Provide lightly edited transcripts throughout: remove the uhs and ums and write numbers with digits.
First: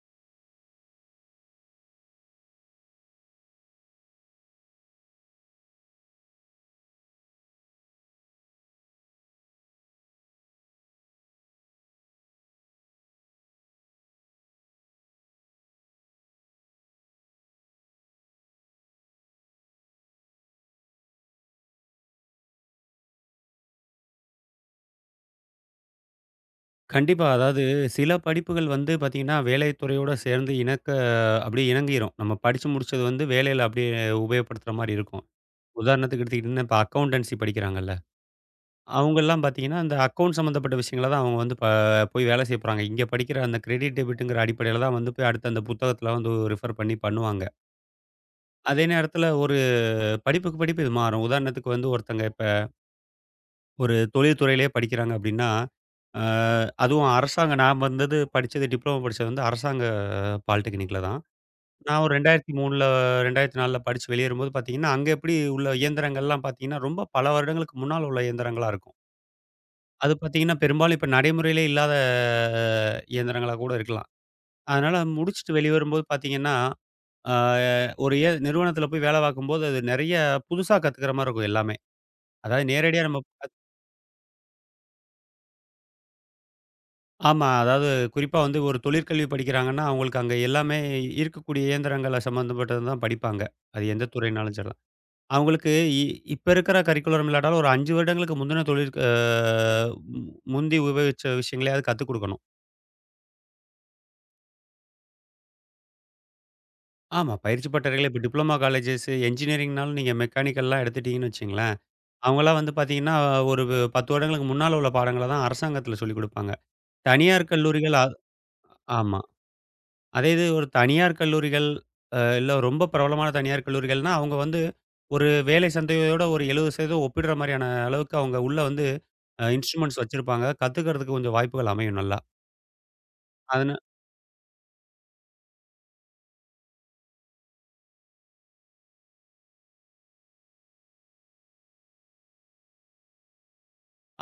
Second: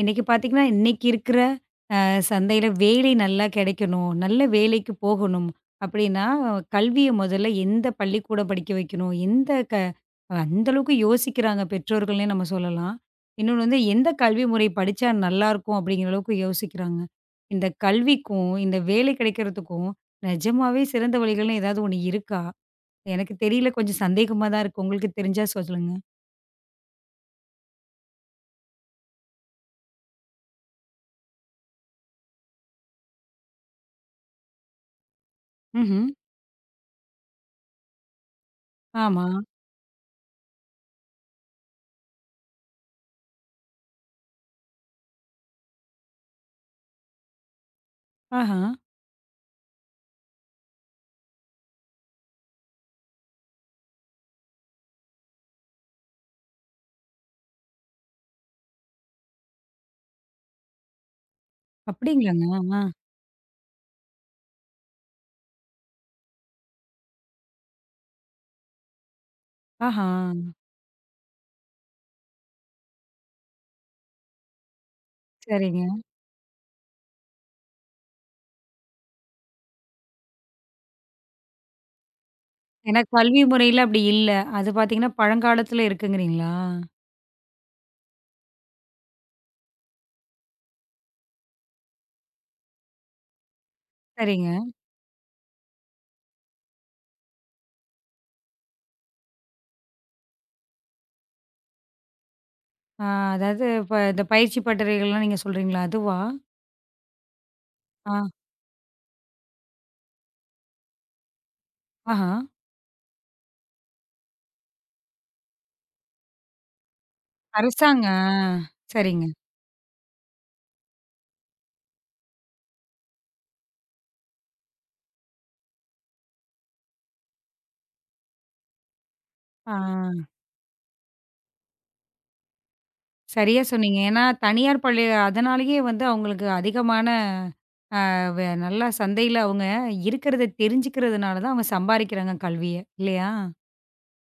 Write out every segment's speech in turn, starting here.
இன்னைக்கு பார்த்தீங்கன்னா, இன்னைக்கு இருக்கிற சந்தையில வேலை நல்லா கிடைக்கணும், நல்ல வேலைக்கு போகணும் அப்படின்னா, கல்விய முதல்ல எந்த பள்ளிக்கூடம் படிக்க வைக்கணும், எந்த க அந்த அளவுக்கு யோசிக்கிறாங்க பெற்றோர்கள்னே நம்ம சொல்லலாம். இன்னொன்னு வந்து எந்த கல்வி முறை படிச்சா நல்லாயிருக்கும் அப்படிங்கிற அளவுக்கு யோசிக்கிறாங்க. இந்த கல்விக்கும், இந்த வேலை கிடைக்கிறதுக்கும் நிஜமாவே சிறந்த வழிகள்னு ஏதாவது ஒண்ணு இருக்கா? எனக்கு தெரியல, கொஞ்சம் சந்தேகமா தான் இருக்கு. உங்களுக்கு தெரிஞ்சா சொல்லுங்க. கண்டிப்பா. அதாவது சில படிப்புகள் வந்து பார்த்தீங்கன்னா, வேலை துறையோட சேர்ந்து அப்படியே இணங்கிரும். நம்ம படிச்சு முடிச்சது வந்து வேலையில அப்படியே உபயோகப்படுத்துற மாரி இருக்கும். ம்ஹ்ம். உதாரணத்துக்கு எடுத்துக்கிட்டீங்கன்னா, இப்ப அக்கவுண்டன்சி படிக்கிறாங்கல்ல, ஆமா. அவங்கலாம் பார்த்தீங்கன்னா, அந்த அக்கவுண்ட் சம்மந்தப்பட்ட விஷயங்கள தான் அவங்க வந்து போய் வேலை செய்ய போறாங்க. இங்க படிக்கிற அந்த கிரெடிட், டெபிட்ங்கிற அடிப்படையில தான் வந்து போய் அடுத்து அந்த புத்தகத்துல வந்து ரெஃபர் பண்ணி பண்ணுவாங்க. ஆஹா. அதே நேரத்துல ஒரு படிப்புக்கு படிப்பு இது மாறும். உதாரணத்துக்கு வந்து ஒருத்தங்க ஒரு தொழில்துறையிலேயே படிக்கிறாங்க அப்படின்னா, அ அதுவும் அரசாங்க நான் வந்தது படிச்சது டிப்ளமோ படிச்சது வந்து அரசாங்க பாலிடெக்னிக்ல தான். நான் ஒரு அப்படிங்களாங்க? ஆ. 2003ல 2004ல படிச்சு வெளியேறும்போது பார்த்தீங்கன்னா, அங்க எப்படி உள்ள இயந்திரங்கள்லாம் பார்த்தீங்கன்னா, ரொம்ப பல வருடங்களுக்கு முன்னால உள்ள இயந்திரங்களா இருக்கும். ஆஹா. அது பார்த்தீங்கன்னா, பெரும்பாலும் இப்ப நடைமுறையிலே இல்லாத இயந்திரங்களா கூட இருக்கலாம். அதனால முடிச்சுட்டு சரிங்க. வெளிவரும்போது பார்த்தீங்கன்னா, அ ஒரு நிறுவனத்தில போய் வேலை பார்க்கும்போது, அது நெறைய புதுசா கத்துக்கிற மாரி இருக்கும் எல்லாமே. அதாவது ஏன்னா நேரடியா நம்ம கல்வி முறையில அப்படி இல்ல. அது பார்த்தீங்கன்னா, பழங்காலத்துல இருக்குங்கிறீங்களா? ஆமா. அதாவது குறிப்பா வந்து ஒரு தொழிற்கல்வி படிக்கிறாங்கன்னா, அவங்களுக்கு அங்க எல்லாமே இருக்கக்கூடிய இயந்திரங்கள சம்மந்தப்பட்டது தான் படிப்பாங்க. அது எந்த சரிங்க. துறைனாலும் சரிதான். அவங்களுக்கு இ இப்ப இருக்கிற கரிக்குலரும் இல்லாட்டாலும் ஒரு 5 வருடங்களுக்கு முந்தின தொழிற் அ முந்தி உபயோகிச்ச விஷயங்களையாவது கத்துக் குடுக்கணும். ஆ அதாவது இப்ப இந்த பயிற்சி பட்டறைகள்லாம் நீங்க சொல்றீங்களா? அதுவா? ஆமா. பயிற்சி பட்டறைகளே ஆ. இப்ப டிப்ளோமா காலேஜஸ் என்ஜினியரிங்னாலும் நீங்க மெக்கானிக்கல்லாம் எடுத்துட்டீங்கன்னு வச்சுக்கங்களேன், ஆஹா. அவங்கலாம் வந்து பார்த்தீங்கன்னா, ஒரு 10 வருடங்களுக்கு முன்னால உள்ள பாடங்கள தான் அரசாங்கத்தில சொல்லிக் குடுப்பாங்க. தனியார் கல்லூரிகள் அரசாங்க. அ ஆ. ஆமா. சரிங்க. அதே இது ஒரு தனியார் கல்லூரிகள், இல்ல ரொம்ப பிரபலமான தனியார் கல்லூரிகள்னா, அவங்க வந்து ஒரு வேலை சந்தையோட ஒரு 70% ஒப்பிடுற மாரியான அளவுக்கு அவங்க உள்ள வந்து ஆ. இன்ஸ்ட்ருமெண்ட்ஸ் வச்சிருப்பாங்க. கத்துக்கிறதுக்கு கொஞ்சம் வாய்ப்புகள் அமையும் நல்லா. சரியா அதனா சொன்னீங்க. ஏன்னா தனியார் பள்ளி அதனாலேயே வந்து அவங்களுக்கு அதிகமான வ நல்லா சந்தையில அவங்க இருக்கிறத தெரிஞ்சுக்கிறதுனால தான் அவங்க சம்பாரிக்கிறாங்க கல்விய. இல்லையா?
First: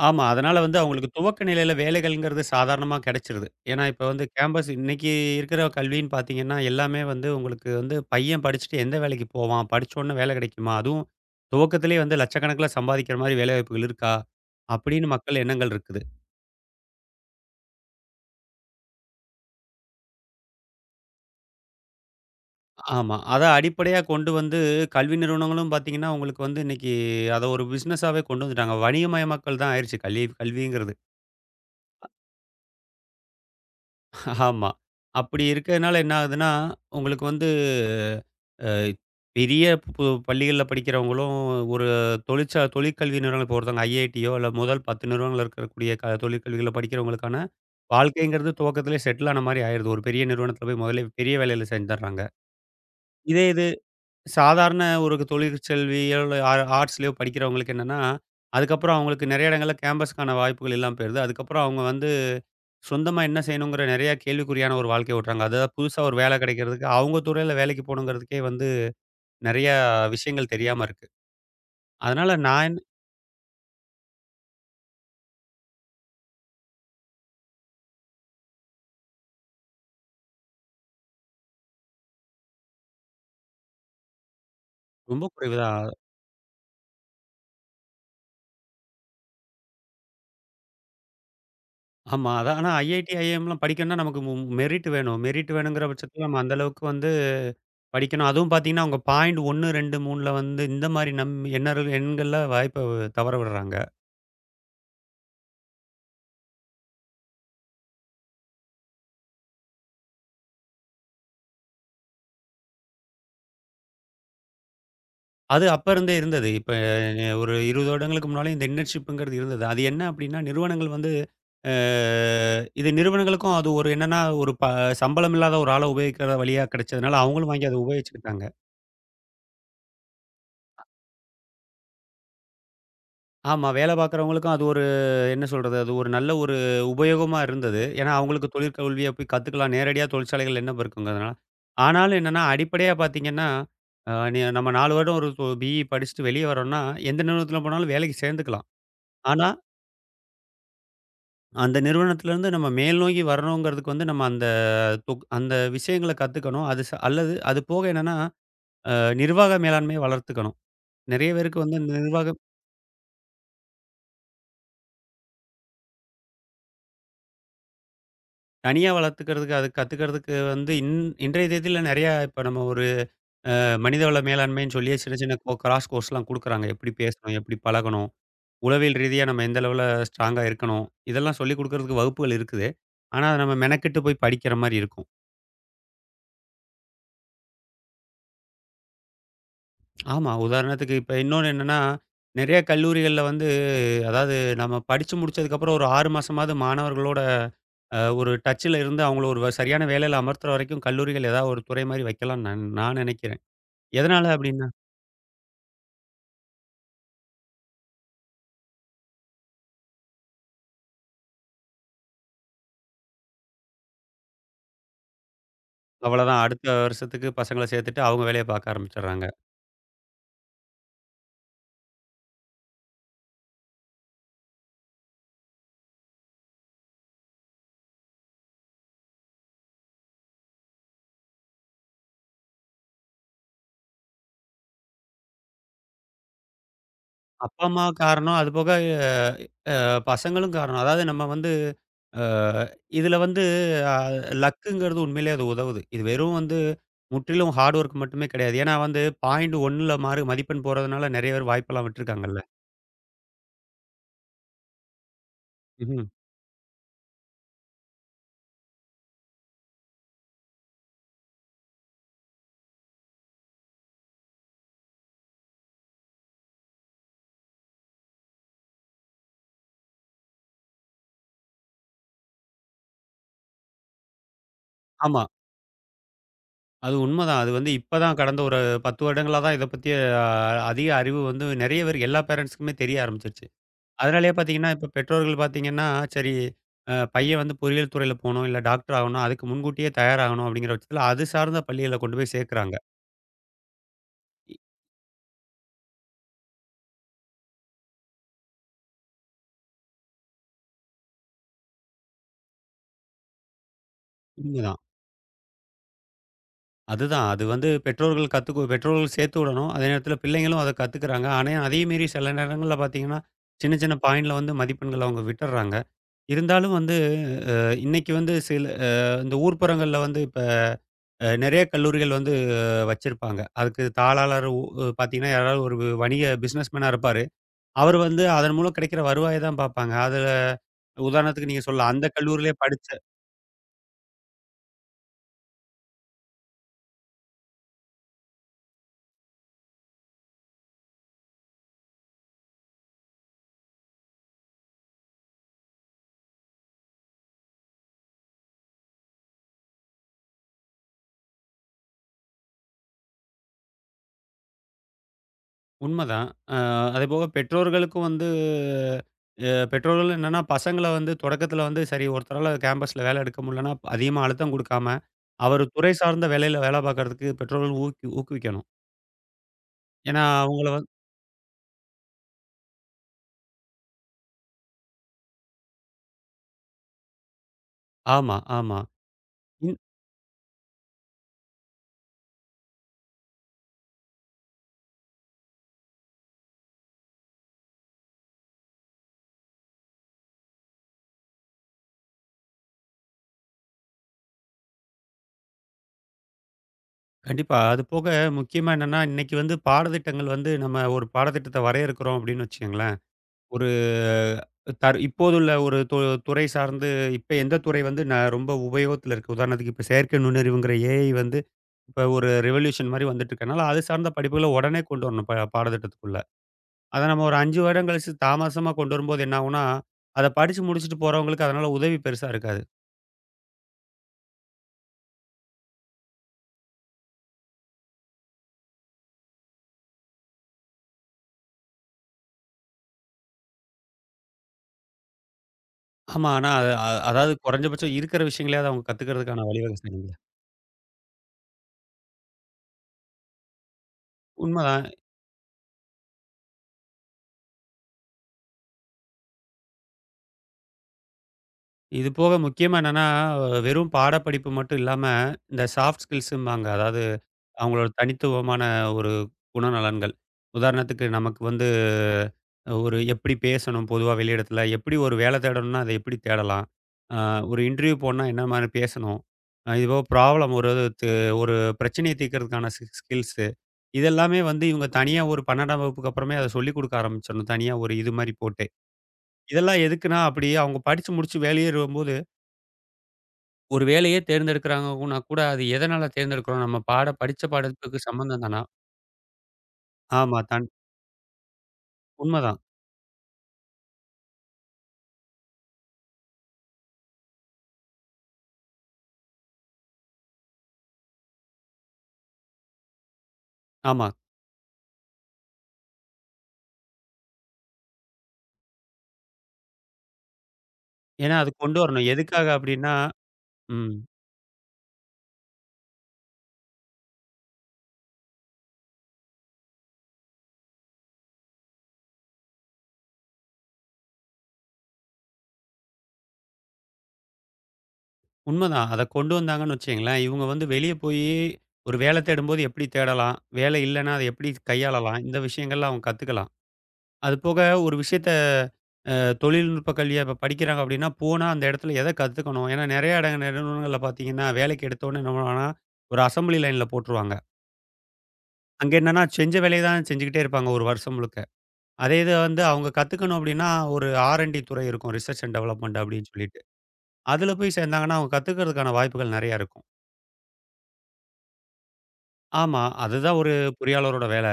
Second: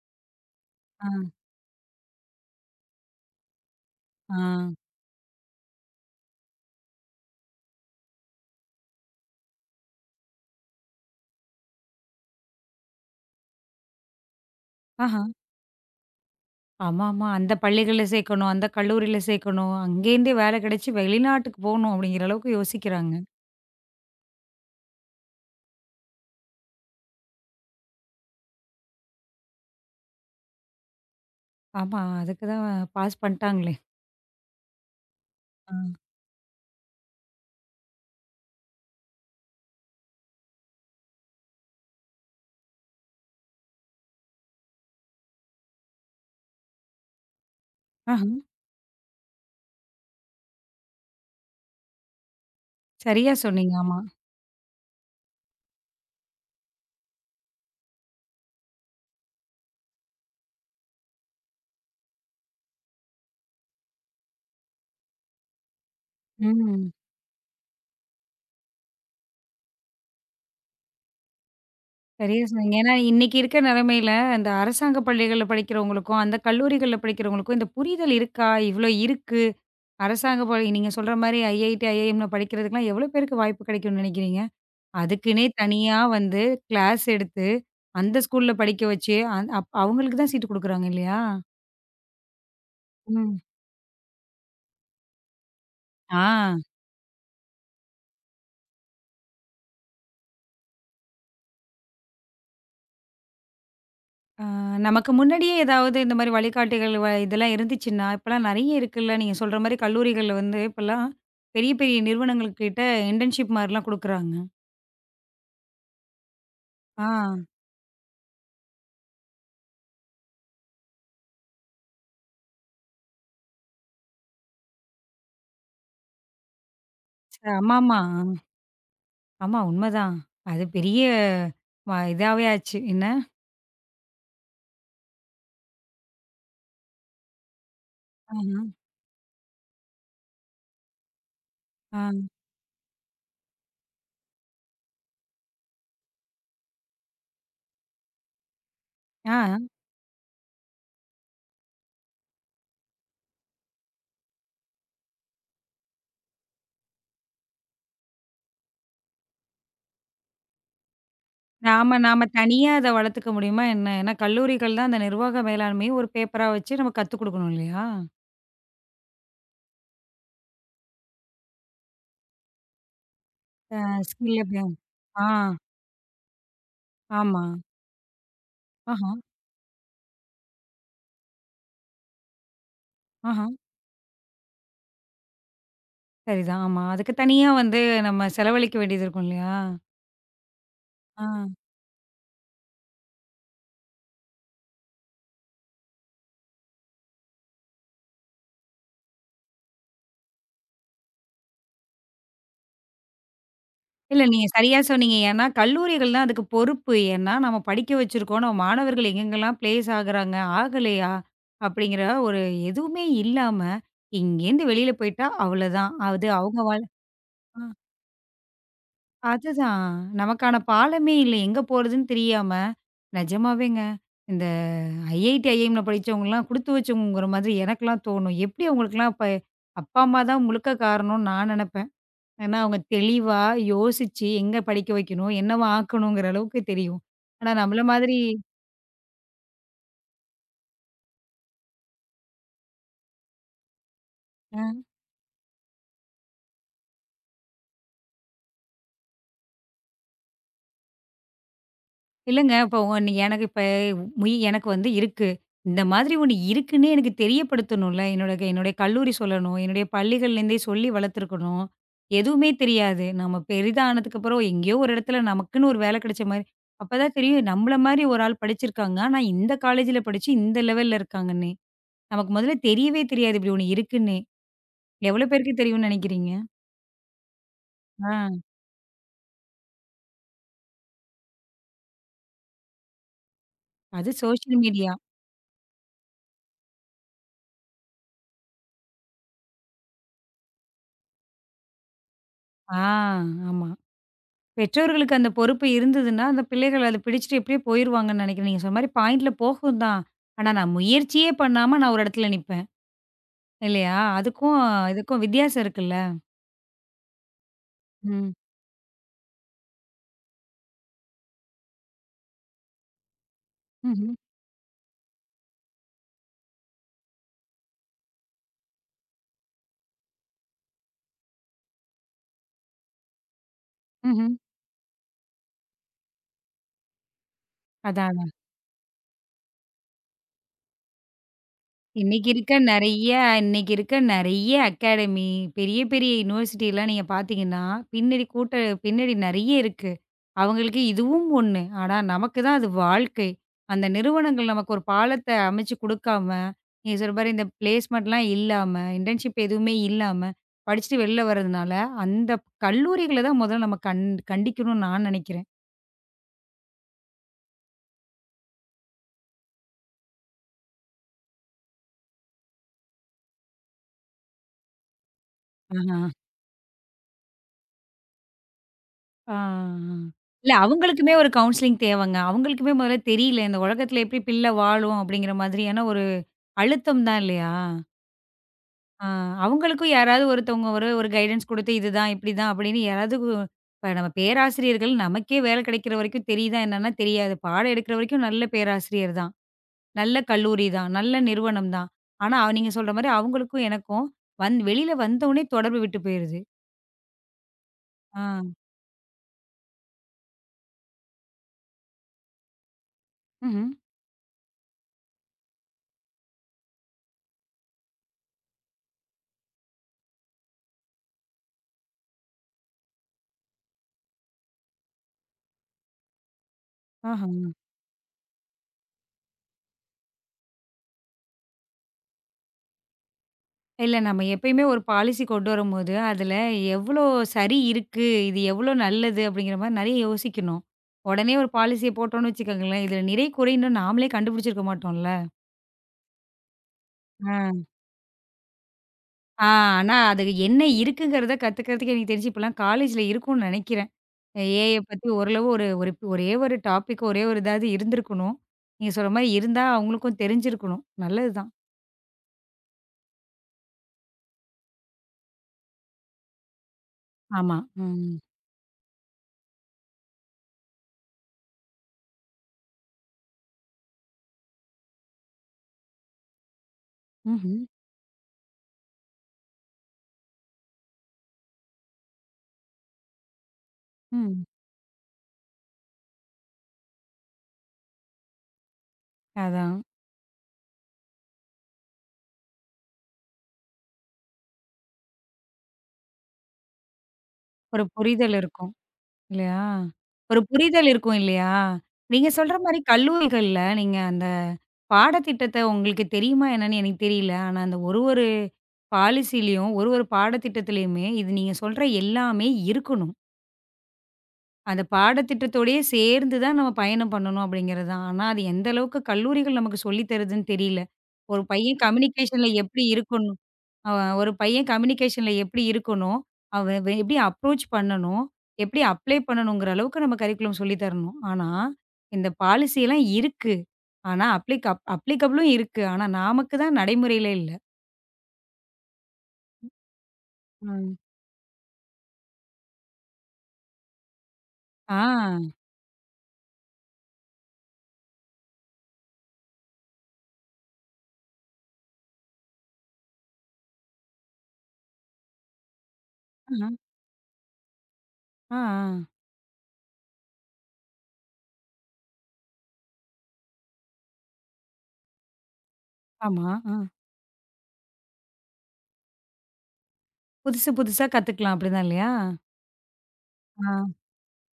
ஆமா. அதனால வந்து அவங்களுக்கு ஆ. துவக்க நிலையில வேலைகள்ங்கிறது சாதாரணமா கிடைச்சிருது. ஏன்னா, இப்ப வந்து ஆ. கேம்பஸ் இன்னைக்கு இருக்கிற கல்வின்னு பார்த்தீங்கன்னா, எல்லாமே வந்து உங்களுக்கு வந்து பையன் படிச்சுட்டு எந்த வேலைக்கு போவான்? படிச்சோனே வேலை கிடைக்குமா? அதுவும் துவக்கத்திலேயே வந்து லட்சக்கணக்கில சம்பாதிக்கிற மாரி வேலைவாய்ப்புகள் இருக்கா? அப்படின்னு ஆஹா. மக்கள் எண்ணங்கள் இருக்குது. ஆமாமா. அந்த பள்ளிகள்ல சேர்க்கணும், அந்த கல்லூரியில சேர்க்கணும், அங்கேருந்தே வேலை கிடைச்சு வெளிநாட்டுக்கு போணும் அப்படிங்கிற அளவுக்கு யோசிக்கிறாங்க. ஆமா. அத அடிப்படையா கொண்டு வந்து கல்வி நிறுவனங்களும் பார்த்தீங்கன்னா, உங்களுக்கு வந்து இன்னைக்கு அத ஒரு பிசினஸாவே கொண்டு வந்துட்டாங்க. வணிகமயமாக்கல் தான் ஆயிருச்சு கல்விங்கிறது. ஆமா, அதுக்கு தான் பாஸ் பண்ணிட்டாங்களே. ஆமா. அப்படி ஆ. இருக்கிறதுனால என்ன ஆகுதுன்னா, உங்களுக்கு வந்து அ பெரிய பள்ளிகள்ல படிக்கிறவங்களும் ஒரு தொழிற்கல்வி நிறுவனம் இப்போ ஒருத்தவங்க ஐஐடியோ இல்ல முதல் 10 நிறுவனங்கள்ல இருக்கக்கூடிய தொழிற்கல்விகள படிக்கிறவங்களுக்கான ஆஹ, வாழ்க்கைங்கிறது துவக்கத்திலேயே செட்டில் ஆன மாரி ஆயிருது. ஒரு பெரிய நிறுவனத்தில போய் முதலே பெரிய வேலையில சேர்ந்துர்றாங்க. சரியா இதே இது சொன்னீங்க. ஆமா. சாதாரண ஒரு தொழிற்செல்வியோ, இல்ல ஆர்ட்ஸ்லயோ படிக்கிறவங்களுக்கு என்னன்னா, அதுக்கப்புறம் அவங்களுக்கு நெறைய இடங்கள்ல கேம்பஸ்க்கான வாய்ப்புகள் இல்லாம போயிருது. அதுக்கப்புறம் அவங்க வந்து சொந்தமா என்ன செய்யணுங்கிற நெறைய கேள்விக்குறியான ஒரு வாழ்க்கைய ஓட்டுறாங்க. அதாவது புதுசா ஒரு வேலை கிடைக்கிறதுக்கு, ம். அவங்க துறையில வேலைக்கு போகணுங்கிறதுக்கே வந்து நெறைய விஷயங்கள் தெரியாம இருக்கு. அதனால சரியா நான் சொன்னீங்க. என் ஏன்னா இன்னைக்கு இருக்க நிலைமையில இந்த அரசாங்க பள்ளிகள்ல படிக்கிறவங்களுக்கும், அந்த கல்லூரிகள்ல படிக்கிறவங்களுக்கும் இந்த புரிதல் இருக்கா? இவ்வளோ இருக்கு. அரசாங்க பள்ளி நீங்க சொல்ற மாரி ஐஐடி, ஐஐஎம்ல படிக்கிறதுக்கெல்லாம் எவ்வளோ பேருக்கு வாய்ப்பு கிடைக்கும்னு நினைக்கிறீங்க? ரொம்ப அதுக்குன்னே குறைவு தான். தனியா வந்து கிளாஸ் எடுத்து, அந்த ஸ்கூல்ல படிக்க வச்சு, அந் அப் அவங்களுக்கு தான் சீட்டு குடுக்குறாங்க இல்லையா? ஆமா. அதான் ஆனா ஐஐடி, ம். ஐஎம்லாம் படிக்கணும்னா நமக்கு மெரிட் வேணும். மெரிட் வேணுங்கிற ஆ. பட்சத்தில நம்ம அந்த அளவுக்கு வந்து படிக்கணும். அதுவும் பார்த்தீங்கன்னா, அவங்க 0.1, 2, 3ல வந்து இந்த மாரி நம் எண்ணர்கள் எண்கள்ல வாய்ப்ப தவற விடுறாங்க. அ நமக்கு முன்னாடியே ஏதாவது இந்த மாரி வழிகாட்டிகள் இதெல்லாம் இருந்துச்சுன்னா, இப்பலாம் நெறைய இருக்குல்ல. நீங்க சொல்ற மாரி கல்லூரிகள்ல வந்து இப்பலாம் பெரிய, பெரிய நிறுவனங்கள் கிட்ட இன்டர்ன்ஷிப் மாரிலாம் குடுக்குறாங்க. அது அப்ப இருந்தே இருந்தது. இப்ப ஆ. ஒரு 20 வருடங்களுக்கு முன்னாலே இந்த இன்டர்ன்ஷிப்ங்கிறது இருந்தது. அது என்ன அப்டின்னா, நிறுவனங்கள் வந்து அ இது நிறுவனங்களுக்கும் அது ஒரு என்னன்னா, ஒரு ப சம்பளம் இல்லாத ஒரு ஆள உபயோகிக்கிற வழியா கிடைச்சதுனால, அவங்களும் வாங்கி அத ஆமாமா. உபயோகிச்சுக்கிட்டாங்க. ஆமா உண்மதான். அது பெரிய இதாவே ஆச்சு. என்ன? ஆமா, வேலை பார்க்குறவங்களுக்கும் அது ஒரு என்ன சொல்றது? அது ஒரு நல்ல ஒரு உபயோகமா இருந்தது. ஏன்னா, ஆஹ. அவங்களுக்கு தொழிற்கல்விய போய் கத்துக்கலாம். நேரடியா தொழிற்சாலைகள்ல என்ன இருக்குங்கிறதுனால. ஆனாலும் ஆ. என்னன்னா, அடிப்படையா பார்த்தீங்கன்னா, அ நீ நம்ம 4 வருடம் ஒரு தொ பிஇ படிச்சுட்டு வெளிய வரோம்னா, எந்த நிறுவனத்தில போனாலும் வேலைக்கு சேர்ந்துக்கலாம். ஆ. ஆனா அந்த நிறுவனத்திலேருந்து நம்ம மேல் நோக்கி வரணுங்கிறதுக்கு வந்து நம்ம அந்த அந்த விஷயங்கள கத்துக்கணும். அது ச அல்லது அது போக என்னன்னா, அ நிர்வாக மேலாண்மைய வளர்த்துக்கணும். நெறைய பேருக்கு வந்து இந்த நாம நாம நிர்வாகம் தனியா அத வளர்த்துக்க முடியுமா என்ன? ஏன்னா கல்லூரிகள் தான் அந்த நிர்வாக மேலாண்மைய ஒரு பேப்பரா வச்சு நம்ம கத்துக் குடுக்கணும் இல்லையா? தனியா வளர்த்துக்கிறதுக்கு, அது கத்துக்கிறதுக்கு வந்து இன்றைய தேதியில நெறையா இப்ப நம்ம ஒரு ஆ, மனிதவள ஸ்கில் அப்படியா? மேலாண்மைன்னு சொல்லி சின்ன ஆ. சின்ன கிராஷ் கோர்ஸ்லாம் குடுக்குறாங்க. எப்படி பேசணும்? ஆமா. எப்படி பழகணும்? உளவியல் ஆஹா, ரீதியா நம்ம எந்த அளவுல ஸ்ட்ராங்கா இருக்கணும்? இதெல்லாம் சொல்லிக் குடுக்குறதுக்கு வகுப்புகள் இருக்குது. ஆனா, அத ஆஹா. நம்ம மெனக்கெட்டு போய் படிக்கிற மாரி இருக்கும். சரிதான். ஆமா. அதுக்கு தனியா வந்து நம்ம செலவழிக்க வேண்டியது இருக்கும் இல்லையா? ஆமா. உதாரணத்துக்கு இப்ப ஆ. இன்னொன்னு என்னன்னா, நெறைய கல்லூரிகள்ல வந்து அதாவது நம்ம படிச்சு முடிச்சதுக்கப்புறம் ஒரு 6 மாசமாவது மாணவர்களோட ஒரு டச்சுல இருந்து அவங்கள சரியான வேலையில அமர்த்துற வரைக்கும் கல்லூரிகள் ஏதாவது ஒரு துறை மாரி வைக்கலாம்னு நான் நான் நினைக்கிறேன். இல்ல எதனால நீங்க அப்டின்னா, சரியா சொன்னீங்க. ஏன்னா கல்லூரிகள் தான் அதுக்கு பொறுப்பு. ஏன்னா நம்ம படிக்க வச்சிருக்கோம். நம்ம மாணவர்கள் எங்கெங்கெல்லாம் பிளேஸ் ஆகுறாங்க, ஆகலையா? அப்படிங்கிற ஒரு எதுவுமே இல்லாம, இங்கேருந்து வெளியில போயிட்டா அவ்வளோதான். அது அவ்வளதான் அவங்க அடுத்த வாழ் வருஷத்துக்கு ஆ. பசங்கள சேர்த்துட்டு அவங்க வேலைய பார்க்க ஆரம்பிச்சுடுறாங்க. அதுதான். நமக்கான பாலமே இல்ல. எங்க போறதுன்னு தெரியாம, நிஜமாவேங்க. இந்த ஐஐடி, ஐஎம்ல படிச்சவங்கலாம் குடுத்து வச்சவங்கங்கிற மாதிரி எனக்கெல்லாம் தோணும். எப்படி அவங்களுக்கெல்லாம் இப்ப அப்பா, அம்மா தான் முழுக்க காரணம்னு நான் நெனப்பேன். ஏன்னா, அவங்க தெளிவா யோசிச்சு எங்க படிக்க வைக்கணும், என்னவா ஆக்கணுங்கிற அளவுக்கு தெரியும். ஆனா அப்பா, நம்மள அம்மா மாதிரி காரணம். அதுபோக பசங்களும் காரணம். அதாவது நம்ம வந்து அ இதுல வந்து அ அ. லக்குங்கிறது உண்மையிலேயே அது உதவுது. இது வெறும் வந்து முற்றிலும் ஹார்ட் ஒர்க் மட்டுமே கிடையாது. ஏன்னா வந்து பாயிண்ட் 1ல மார்க் மதிப்பெண் போறதுனால நெறைய பேர் வாய்ப்பெல்லாம் விட்டுருக்காங்கல்ல. இல்லங்க. இப்போ ஒண்ணு எனக்கு இப்ப எனக்கு வந்து இருக்கு. இந்த ம்ஹ்ம். மாதிரி ஒண்ணு இருக்குன்னே எனக்கு தெரியப்படுத்தணும்ல. என்னுடைய கல்லூரி சொல்லணும். என்னுடைய பள்ளிகள்லேருந்தே சொல்லி வளர்த்துருக்கணும். எதுவுமே தெரியாது. நம்ம பெரிதானதுக்கு அப்புறம் எங்கேயோ ஒரு இடத்துல நமக்குன்னு ஒரு வேலை கிடைச்ச மாரி, அப்பதான் தெரியும் நம்மள மாரி ஒரு ஆள் படிச்சிருக்காங்க. ஆனா இந்த காலேஜ்ல படிச்சு இந்த லெவல்ல இருக்காங்கன்னே. நமக்கு முதல்ல தெரியவே தெரியாது இப்படி ஒண்ணு இருக்குன்னே. ஆமா. எவ்வளோ பேருக்கு தெரியும்னு நினைக்கிறீங்க? அது உண்மதான். அது வந்து இப்ப தான் கடந்த ஆ, ஒரு 10 வருடங்களா தான் இத பத்திய அ அதிக அறிவு வந்து நெறைய பேருக்கு எல்லா பேரண்ட்ஸ்க்குமே தெரிய ஆரம்பிச்சிருச்சு. அது அதனாலேயே சோஷியல் பார்த்தீங்கன்னா, இப்ப மீடியா. பெற்றோர்கள் பார்த்தீங்கன்னா, சரி பையன் வந்து பொறியியல் துறையில போணும், இல்ல டாக்டர் ஆகணும், அதுக்கு முன்கூட்டியே தயாராகணும் அப்படிங்கிற பட்சத்தில அது சார்ந்த பள்ளிகள்ல கொண்டு போய் சேர்க்குறாங்க. ஆ. ஆமா. இ பெற்றோர்களுக்கு அந்த பொறுப்பு இருந்ததுன்னா, அந்த பிள்ளைகள் அத பிடிச்சுட்டு எப்படியோ போயிருவாங்கன்னு நெனைக்கிறேன். நீங்க சொன்ன மாரி பாயிண்ட்ல போகும் தான். ஆனா நான் முயற்சியே பண்ணாம நான் ஒரு இடத்துல நிப்பேன். இல்லையா? அதுக்கும் உண்மதான். இதுக்கும் வித்தியாசம் இருக்குல்ல. அதுதான். அது வந்து ம். பெற்றோர்கள் சேர்த்து விடணும். அதே நேரத்தில பிள்ளைங்களும் அத கத்துக்கிறாங்க. ஆனா, அதே மீறி சில நேரங்கள்ல பார்த்தீங்கன்னா, சின்ன சின்ன ம்ஹ்ம். பாயிண்ட்ல வந்து மதிப்பெண்கள அவங்க விட்டுர்றாங்க. இருந்தாலும் வந்து அ இன்னைக்கு வந்து சில இந்த ஊர்ப்புறங்கள்ல வந்து இப்ப நெறைய கல்லூரிகள் வந்து வச்சிருப்பாங்க. அதுக்கு ம்ஹ்ம். தாளாளர் உ பார்த்தீங்கன்னா, யாராவது ஒரு வணிக பிசினஸ்மேனா இருப்பாரு. அவர் அதான், வந்து அதான். அதன் மூலம் கிடைக்கிற வருவாய தான் பார்ப்பாங்க. அதுல உதாரணத்துக்கு நீங்க சொல்லலாம். அந்த இன்னைக்கு இருக்க கல்லூரியிலே படிச்ச நெறைய இன்னைக்கு இருக்க நெறைய அகாடமி, பெரிய பெரிய யுனிவர்சிட்டிலாம் நீங்க பார்த்தீங்கன்னா, பின்னாடி கூட்ட பின்னாடி நெறைய இருக்கு. அவங்களுக்கு இதுவும் ஒண்ணு. ஆனா, நமக்கு தான் அது வாழ்க்கை. அந்த நிறுவனங்கள் நமக்கு ஒரு பாலத்த அமைச்சு குடுக்காம, நீங்க சொல்ற மாரி இந்த பிளேஸ்மெண்ட்லாம் இல்லாம, இன்டர்ன்ஷிப் எதுவுமே இல்லாம, படிச்சுட்டு வெளில வர்றதுனால, அந்த கல்லூரிகள தான் முதல்ல நம்ம கண்டிக்கணும்னு நான் நெனைக்கிறேன். உண்மதான். அ அதேபோக பெற்றோர்களுக்கும் வந்து பெற்றோர்கள் என்னன்னா, பசங்கள வந்து தொடக்கத்தில வந்து சரி ஒருத்தரால கேம்பஸ்ல வேலை எடுக்க முடியலன்னா, அதிகமா அழுத்தம் குடுக்காம, அவர் துறை ஆஹா. சார்ந்த வேலையில வேலை பார்க்கறதுக்கு பெற்றோர்கள் ஊக்குவிக்கணும். ஆ. ஏன்னா, இல்ல அவங்கள வந்து அவங்களுக்குமே ஒரு கவுன்சிலிங் தேவங்க. அவங்களுக்குமே முதல்ல தெரியல. இந்த உலகத்தில எப்படி பிள்ளை வாழும் அப்படிங்கிற மாதிரியான ஒரு அழுத்தம் தான் இல்லையா? ஆமா, ஆமா. ஆ, இன் அவங்களுக்கும் யாராவது ஒருத்தவங்க ஒரு ஒரு கைடன்ஸ் குடுத்து, இதுதான், இப்படிதான் அப்படின்னு யாராவது கு இப்ப நம்ம பேராசிரியர்கள் நமக்கே வேலை கிடைக்கிற வரைக்கும் தெரியுதா என்னன்னா தெரியாது. பாடம் எடுக்கிற வரைக்கும் நல்ல பேராசிரியர் தான். நல்ல கல்லூரி தான். நல்ல நிறுவனம் தான். ஆனா, நீங்க சொல்ற மாரி அவங்களுக்கும் எனக்கும் வெளியில வந்தவுனே தொடர்பு விட்டு போயிருது. கண்டிப்பா. அதுபோக ஆ. முக்கியமா என்னன்னா, இன்னைக்கு வந்து பாடத்திட்டங்கள் வந்து நம்ம ஒரு பாடத்திட்டத்த வரையறுக்கிறோம் அப்படின்னு வச்சுக்கங்களேன் ம்ஹ்ம். ஒரு இப்போதுள்ள ஒரு து துறை சார்ந்து இப்ப எந்த துறை வந்து நான் ரொம்ப உபயோகத்துல இருக்கு. உதாரணத்துக்கு இப்ப செயற்கை நுண்ணறிவுங்கிற ஏஐ வந்து, இப்ப ஒரு ரெவல்யூஷன் மாரி வந்துட்டு இருக்கனால, அது சார்ந்த படிப்புகள உடனே கொண்டு வரணும் பாடத்திட்டத்துக்குள்ள. அத ஆஹ. நம்ம ஒரு 5 வருடம் கழிச்சு தாமசமா கொண்டு வரும்போது என்ன ஆகும்னா, அத படிச்சு முடிச்சுட்டு போறவங்களுக்கு அதனால உதவி பெருசா இருக்காது. இல்ல நம்ம எப்பயுமே ஒரு பாலிசி கொண்டு வரும்போது, அதுல எவ்ளோ சரி இருக்கு? இது எவ்ளோ நல்லது? அப்படிங்கிற மாரி நெறைய யோசிக்கணும். உடனே ஒரு பாலிசிய போட்டோம்னு வச்சுக்கோங்களேன், இதுல நிறை, குறைன்னு நாமளே கண்டுபிடிச்சிருக்க மாட்டோம்ல. ஆமா. ஆனா, அது- அ அதாவது ஆ. குறைஞ்சபட்சம் இருக்கிற விஷயங்களையாவது அவங்க ஆ கத்துக்கிறதுக்கான வழிவகை ஆனா செய்யுங்க. அது என்ன இருக்குங்கிறத கத்துக்கிறதுக்கு எனக்கு தெரிஞ்சு இப்பலாம் காலேஜ்ல இருக்கும்னு நெனைக்கிறேன். ஏஐ உண்மதான். பத்தி ஓரளவு ஒரு ஒரு ஒரே ஒரு டாபிக் ஒரே ஒரு இதாவது இருந்திருக்கணும். நீங்க சொல்ற மாரி இருந்தா அவங்களுக்கும் தெரிஞ்சிருக்கணும். நல்லதுதான். இது போக முக்கியமா என்னன்னா, வெறும் பாடப்படிப்பு மட்டும் இல்லாம, இந்த சாஃப்ட் ஸ்கில்ஸும்பாங்க. அதாவது ஆமா. அவங்களோட ம். தனித்துவமான ஒரு குணநலன்கள். உதாரணத்துக்கு நமக்கு வந்து ஒரு எப்படி பேசணும் பொதுவா வெளியிடத்துல, எப்படி ஒரு வேலை தேடணும்னா அதை எப்படி தேடலாம்? அ ம்ஹ்ம். ஒரு இன்டர்வியூ போணும்னா என்ன மாரி பேசணும்? இதுபோக ப்ராப்ளம் ஒரு து ஒரு பிரச்சனைய தீர்க்கிறதுக்கான ஸ்கில்ஸு. இதெல்லாமே ம். வந்து இவங்க தனியா ஒரு 12ஆம் வகுப்புக்கு அப்புறமே அத சொல்லிக் குடுக்க ஆரம்பிச்சிடணும். தனியா ஒரு இது மாரி போட்டு. அதான். இதெல்லாம் எதுக்குன்னா, அப்படி அவங்க படிச்சு முடிச்சு வெளியேறும்போது ஒரு வேலையே தேர்ந்தெடுக்கிறாங்கன்னா கூட, அது எதனால தேர்ந்தெடுக்கிறோம்? நம்ம பாட படிச்ச ஒரு பாடத்துக்கு புரிதல் சம்மந்தம் தானா? இருக்கும். இல்லையா? ஒரு ஆமா. தன் புரிதல் இருக்கும் இல்லையா? நீங்க சொல்ற உண்மதான். மாரி கல்லூரிகள்ல நீங்க அந்த பாடத்திட்டத்த உங்களுக்கு தெரியுமா என்னன்னு எனக்கு தெரியல. ஆனா அந்த ஒரு ஒரு பாலிசிலயும், ஒரு ஒரு பாடத்திட்டத்திலயுமே இது நீங்க சொல்ற எல்லாமே இருக்கணும். ஆமா. அந்த பாடத்திட்டத்தோடயே சேர்ந்து தான் நம்ம பயணம் பண்ணணும் அப்படிங்கிறது தான். ஆனா அது எந்த அளவுக்கு கல்லூரிகள் நமக்கு சொல்லி தருதுன்னு தெரியல. ஏன்னா ஒரு அது பையன் கொண்டு வரணும். கம்யூனிகேஷன்ல எதுக்காக எப்படி அப்டின்னா இருக்கணும்? ம். அவன் ஒரு பையன் கம்யூனிகேஷன்ல எப்படி இருக்கணும்? அவன் வெ எப்படி அப்ரோச் பண்ணணும்? எப்படி அப்ளை பண்ணணுங்கிற அளவுக்கு நம்ம கரிக்குலம் சொல்லி தரணும். ஆனா, இந்த பாலிசி எல்லாம் இருக்கு. ஆனா அப்ளிக் அப் அப்ளிகபிளும் இருக்கு. ஆனா நமக்கு தான் நடைமுறையில இல்ல. உண்மதான். அத கொண்டு வந்தாங்கன்னு வச்சுக்கங்களேன், இவங்க வந்து வெளிய ம். போயி ஒரு வேல தேடும்போது எப்படி தேடலாம்? வேலை இல்லன்னா அத எப்படி ஆ. கையாளலாம்? இந்த விஷயங்கள்லாம் அவங்க கத்துக்கலாம். அது போக ஒரு விஷயத்த அ தொழில்நுட்ப கல்வியா இப்ப படிக்கிறாங்க அப்டின்னா, போனா அந்த இடத்துல எத கத்துக்கணும்? ஏன்னா நெறைய நிறுவனங்கள்ல பார்த்தீங்கன்னா, வேலைக்கு எடுத்தோனே என்ன பண்ணுவாங்கன்னா, ஒரு அசெம்பிளி ஆ. லைன்ல போட்டுருவாங்க. ஆ. ஆ. அங்க என்னன்னா, செஞ்ச வேலைய தான் செஞ்சுகிட்டே இருப்பாங்க 1 வருஷம் முழுக்க. அதே இத வந்து அவங்க கத்துக்கணும் அப்டின்னா, ஒரு R&D துறை இருக்கும். ரிசர்ச் அண்ட் டெவலப்மென்ட் அப்டின்னு ஆமா. சொல்லிட்டு. ஆ. அதுல போய் சேர்ந்தாங்கன்னா, அவங்க கத்துக்கிறதுக்கான வாய்ப்புகள் நெறைய இருக்கும். புதுசு புதுசா கத்துக்கலாம் அப்படிதான் இல்லையா? ஆமா, அதுதான் ஒரு ஆ. பொறியாளரோட வேல.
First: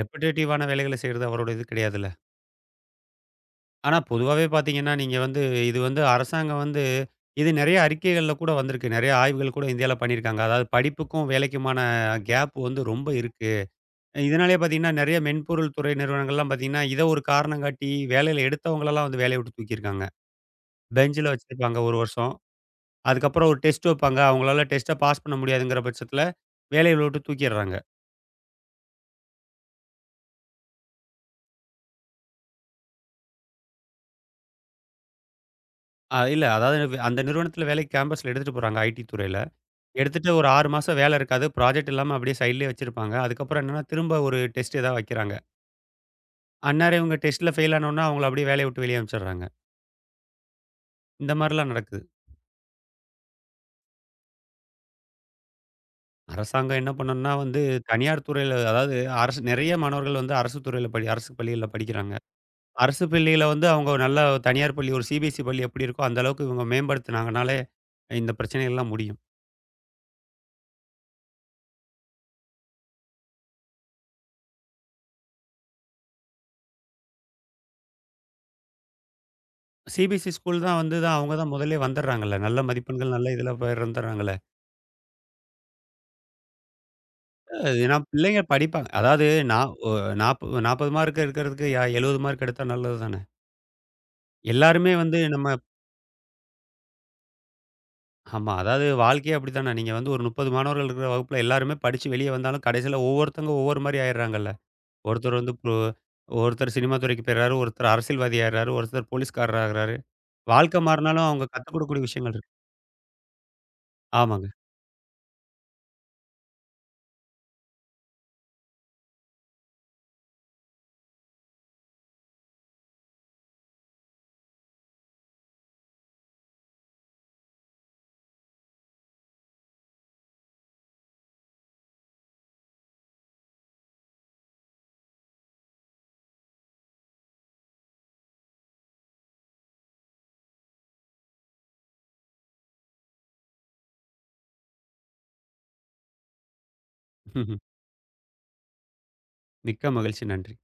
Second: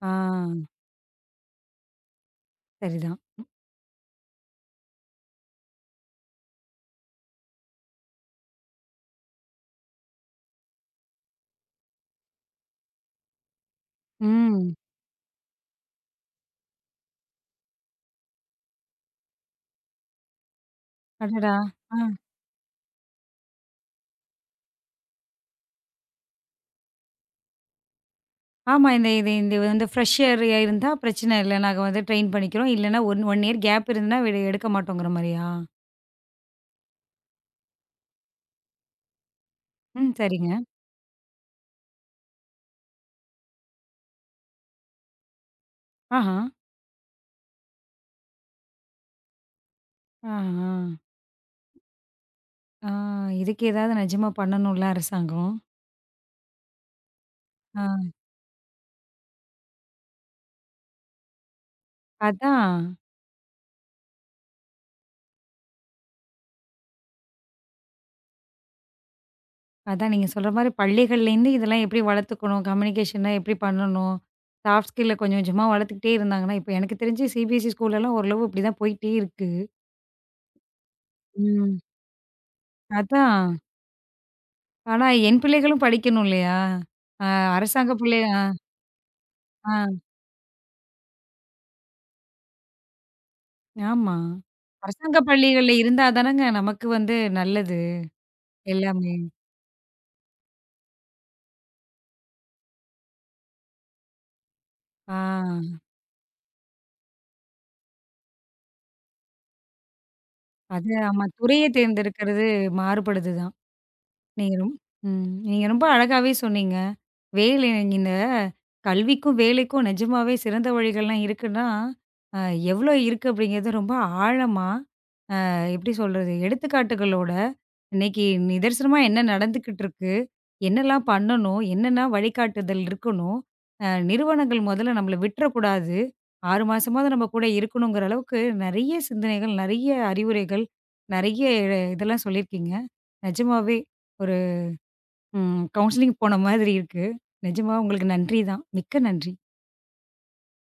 ஆ. ரெப்பிடேட்டிவான வேலைகள செய்றது அவரோட இது கிடையாதுல்ல. சரிதான். ஆனா பொதுவாவே பார்த்தீங்கன்னா, நீங்க வந்து இது வந்து அரசாங்கம் வந்து இது நெறைய அறிக்கைகள்ல கூட வந்திருக்கு. நெறைய ஆய்வுகள் கூட இந்தியால பண்ணியிருக்காங்க. அதாவது படிப்புக்கும் வேலைக்குமான கேப் வந்து ரொம்ப இருக்கு. இதனாலேயே ம். பார்த்தீங்கன்னா, நெறைய மென்பொருள் துறை நிறுவனங்கள்லாம் பார்த்தீங்கன்னா, இத ஒரு காரணம் காட்டி வேலையில எடுத்தவங்களலாம் வந்து வேலைய விட்டு தூக்கியிருக்காங்க. பெஞ்சுல அடடா! வச்சிருப்பாங்க 1 ஆ. வருஷம். அதுக்கப்புறம் ஒரு டெஸ்ட் வைப்பாங்க. அவங்களால டெஸ்ட்ட பாஸ் பண்ண முடியாதுங்கிற பட்சத்தில வேலைய விட்டு தூக்கிர்றாங்க. ஆமா. இந்த இது இந்த வந்து ஃப்ரெஷ் ஏரியா இருந்தா பிரச்சனை இல்ல. நாங்க வந்து ட்ரெயின் பண்ணிக்கிறோம். இல்லன்னா 1 இயர் கேப் இருந்தா விடு எடுக்க மாட்டோங்கிற மாரியா? இல்ல அதாவது அந்த நிறுவனத்தில வேலைக்கு கேம்பஸ்ல எடுத்துட்டு போறாங்க ஐடி துறையில. ம். எடுத்துட்டு ஒரு சரிங்க. 6 மாசம் வேலை இருக்காது. ப்ராஜெக்ட் இல்லாம அப்படியே சைட்லயே வச்சிருப்பாங்க. அதுக்கப்புறம் என்னன்னா திரும்ப ஒரு டெஸ்ட் ஏதாவது வைக்கிறாங்க. ஆஹா. அந்நேரம் இவங்க டெஸ்ட்ல ஃபெயில் ஆனோனே அவங்கள அப்படியே வேலைய விட்டு வெளிய அனுப்பிச்சுடுறாங்க. ஆஹா. இந்த மாரிலாம் நடக்குது. ஆ இதுக்கு ஏதாவது நிஜமா பண்ணணும்ல அரசாங்கம். அரசாங்கம் என்ன பண்ணணும்னா வந்து, ஆ. தனியார் துறையில அதாவது அரசு நெறைய மாணவர்கள் வந்து அரசு பள்ளிகள்ல படிக்கிறாங்க. அதான். அரசு பள்ளியில வந்து அவங்க நல்ல தனியார் பள்ளி ஒரு சிபிஎஸ்இ பள்ளி எப்படி இருக்கோ, அந்த அளவுக்கு இவங்க மேம்படுத்துனாங்கனாலே, இந்த பிரச்சனைகள்லாம் முடியும். அதான் நீங்க சொல்ற மாரி பள்ளிகள்லேருந்து இதெல்லாம் எப்படி வளர்த்துக்கணும்? கம்யூனிகேஷன எப்படி பண்ணணும்? சாஃப்ட் ஸ்கில்ல கொஞ்சம் கொஞ்சமா வளர்த்துக்கிட்டே இருந்தாங்கன்னா, இப்போ எனக்கு தெரிஞ்சு சிபிஎஸ்இ ஸ்கூல்லலாம் ஓரளவு இப்படிதான் போயிட்டே இருக்கு. சிபிஎஸ்இ ஸ்கூல் தான் வந்து தான் அவங்க தான் ம். முதல்லயே வந்துடுறாங்கல்ல. நல்ல மதிப்பெண்கள் நல்ல இதில அதான். பிறந்துடுறாங்கல்ல. ஆனா என் பிள்ளைகளும் படிக்கணும் இல்லையா? அ அ அரசாங்க ஏன்னா பிள்ளை ஆ. பிள்ளைங்க படிப்பாங்க. அதாவது நான் ஒ ஆ. நாப்ப 40 மார்க் எடுக்கிறதுக்கு 70 மார்க் எடுத்தா நல்லது தானே. ஆமா. எல்லாருமே அரசாங்க வந்து நம்ம பள்ளிகள்ல இருந்தா தானங்க நமக்கு வந்து நல்லது ஆமா. அதாவது எல்லாமே. வாழ்க்கையே அப்படித்தானே. நீங்க வந்து ஒரு 30 மாணவர்கள் இருக்கிற வகுப்புல எல்லாருமே படிச்சு வெளிய வந்தாலும் கடைசியில ஒவ்வொருத்தங்க ஒவ்வொரு மாரி ஆயிடுறாங்கல்ல. ஆ, ஒருத்தர் வந்து பு ஒருத்தர் சினிமா துறைக்கு போயிடுறாரு, ஒருத்தர் அரசியல்வாதி ஆயிடுறாரு, ஒருத்தர் போலீஸ்காரர் ஆகுறாரு. வாழ்க்கை அது ஆமா. மாறினாலும் அவங்க துறைய கத்துக் கொடுக்கக்கூடிய விஷயங்கள் தேர்ந்தெடுக்கிறது இருக்கு. மாறுபடுது தான். ஆமாங்க. நீங்க ரொம் ம். நீங்க ரொம்ப அழகாவே சொன்னீங்க. வேலை இந்த கல்விக்கும், வேலைக்கும் நிஜமாவே சிறந்த வழிகள்லாம் இருக்குன்னா, அ எவ்ளோ இருக்கு அப்படிங்கிறது ரொம்ப ஆழமா, எப்படி சொல்றது? எடுத்துக்காட்டுகளோட இன்னைக்கு நிதர்சனமா என்ன நடந்துக்கிட்டு இருக்கு? என்னலாம் பண்ணணும்? என்னென்ன வழிகாட்டுதல் இருக்கணும்? நிறுவனங்கள் முதல்ல நம்மள விட்டுறக்கூடாது. 6 மாசமாவது நம்ம கூட இருக்கணுங்கிற அளவுக்கு நெறைய சிந்தனைகள், நெறைய அறிவுரைகள், நெறைய இதெல்லாம் சொல்லியிருக்கீங்க. நிஜமாவே ஒரு கவுன்சிலிங் போன மாதிரி இருக்கு. நிஜமா உங்களுக்கு நன்றி தான். மிக்க நன்றி. மிக்க மகிழ்ச்சி. நன்றி.